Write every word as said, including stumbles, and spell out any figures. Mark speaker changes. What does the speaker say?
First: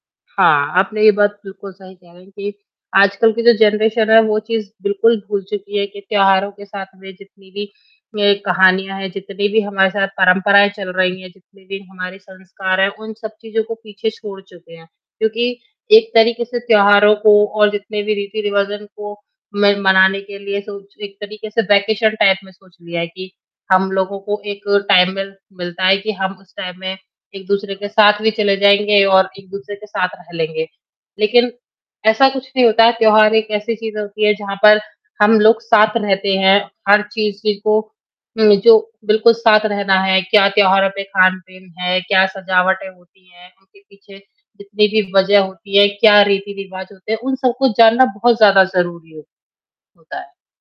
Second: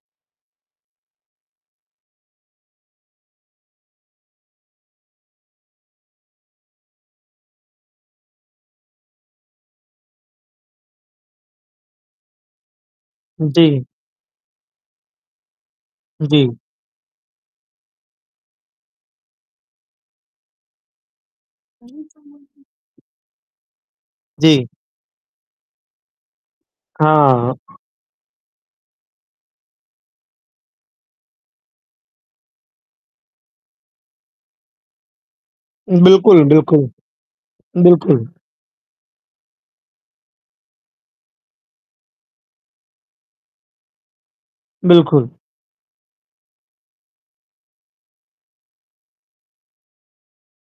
Speaker 1: हाँ, आपने ये बात बिल्कुल सही कह रहे हैं, कि आजकल की जो जनरेशन है, वो चीज़ बिल्कुल भूल चुकी है, कि त्याेहारों के साथ में जितनी भी ये कहानियाँ हैं, जितनी भी हमारे साथ परंपराएँ चल रही हैं, जितने भी हमारे संस्कार हैं, उन सब चीज़ों को
Speaker 2: जी।
Speaker 1: पीछे छोड़ चुके हैं। क्योंकि एक तरीके
Speaker 2: जी।
Speaker 1: से त्याेहारों को और जितने भी रिवाजन को, मैं मनाने के लिए सोच एक तरीके से वेकेशन टाइप में
Speaker 2: [unintelligible]
Speaker 1: सोच लिया है। कि हम लोगों को एक
Speaker 2: जी।
Speaker 1: टाइमवेल मिलता है, कि हम उस टाइम में
Speaker 2: हाँ।
Speaker 1: एक-दूसरे के साथ भी चले जाएँगे और एक-दूसरे के साथ रह लेंगे। लेकिन ऐसा कुछ नहीं होता, त्योहार एक ऐसी चीज़ होती है, जहाँ पर हम लोग साथ रहते
Speaker 2: बिल्कुल,
Speaker 1: हैं,
Speaker 2: बिल्कुल।
Speaker 1: हर चीज़, ज़ी को,
Speaker 2: बिल्कुल।
Speaker 1: में जो बिल्कुल साथ रहना है, क्या त्योहारों पे खान-पीन है, क्या सजावटें होती हैं? उनके पीछे जितनी भी
Speaker 2: बिल्कुल।
Speaker 1: वजह होती है, क्या रीति-रिवाज होते हैं? उन सब को जानना बहुत ज़्यादा ज़रूरी हो होता है।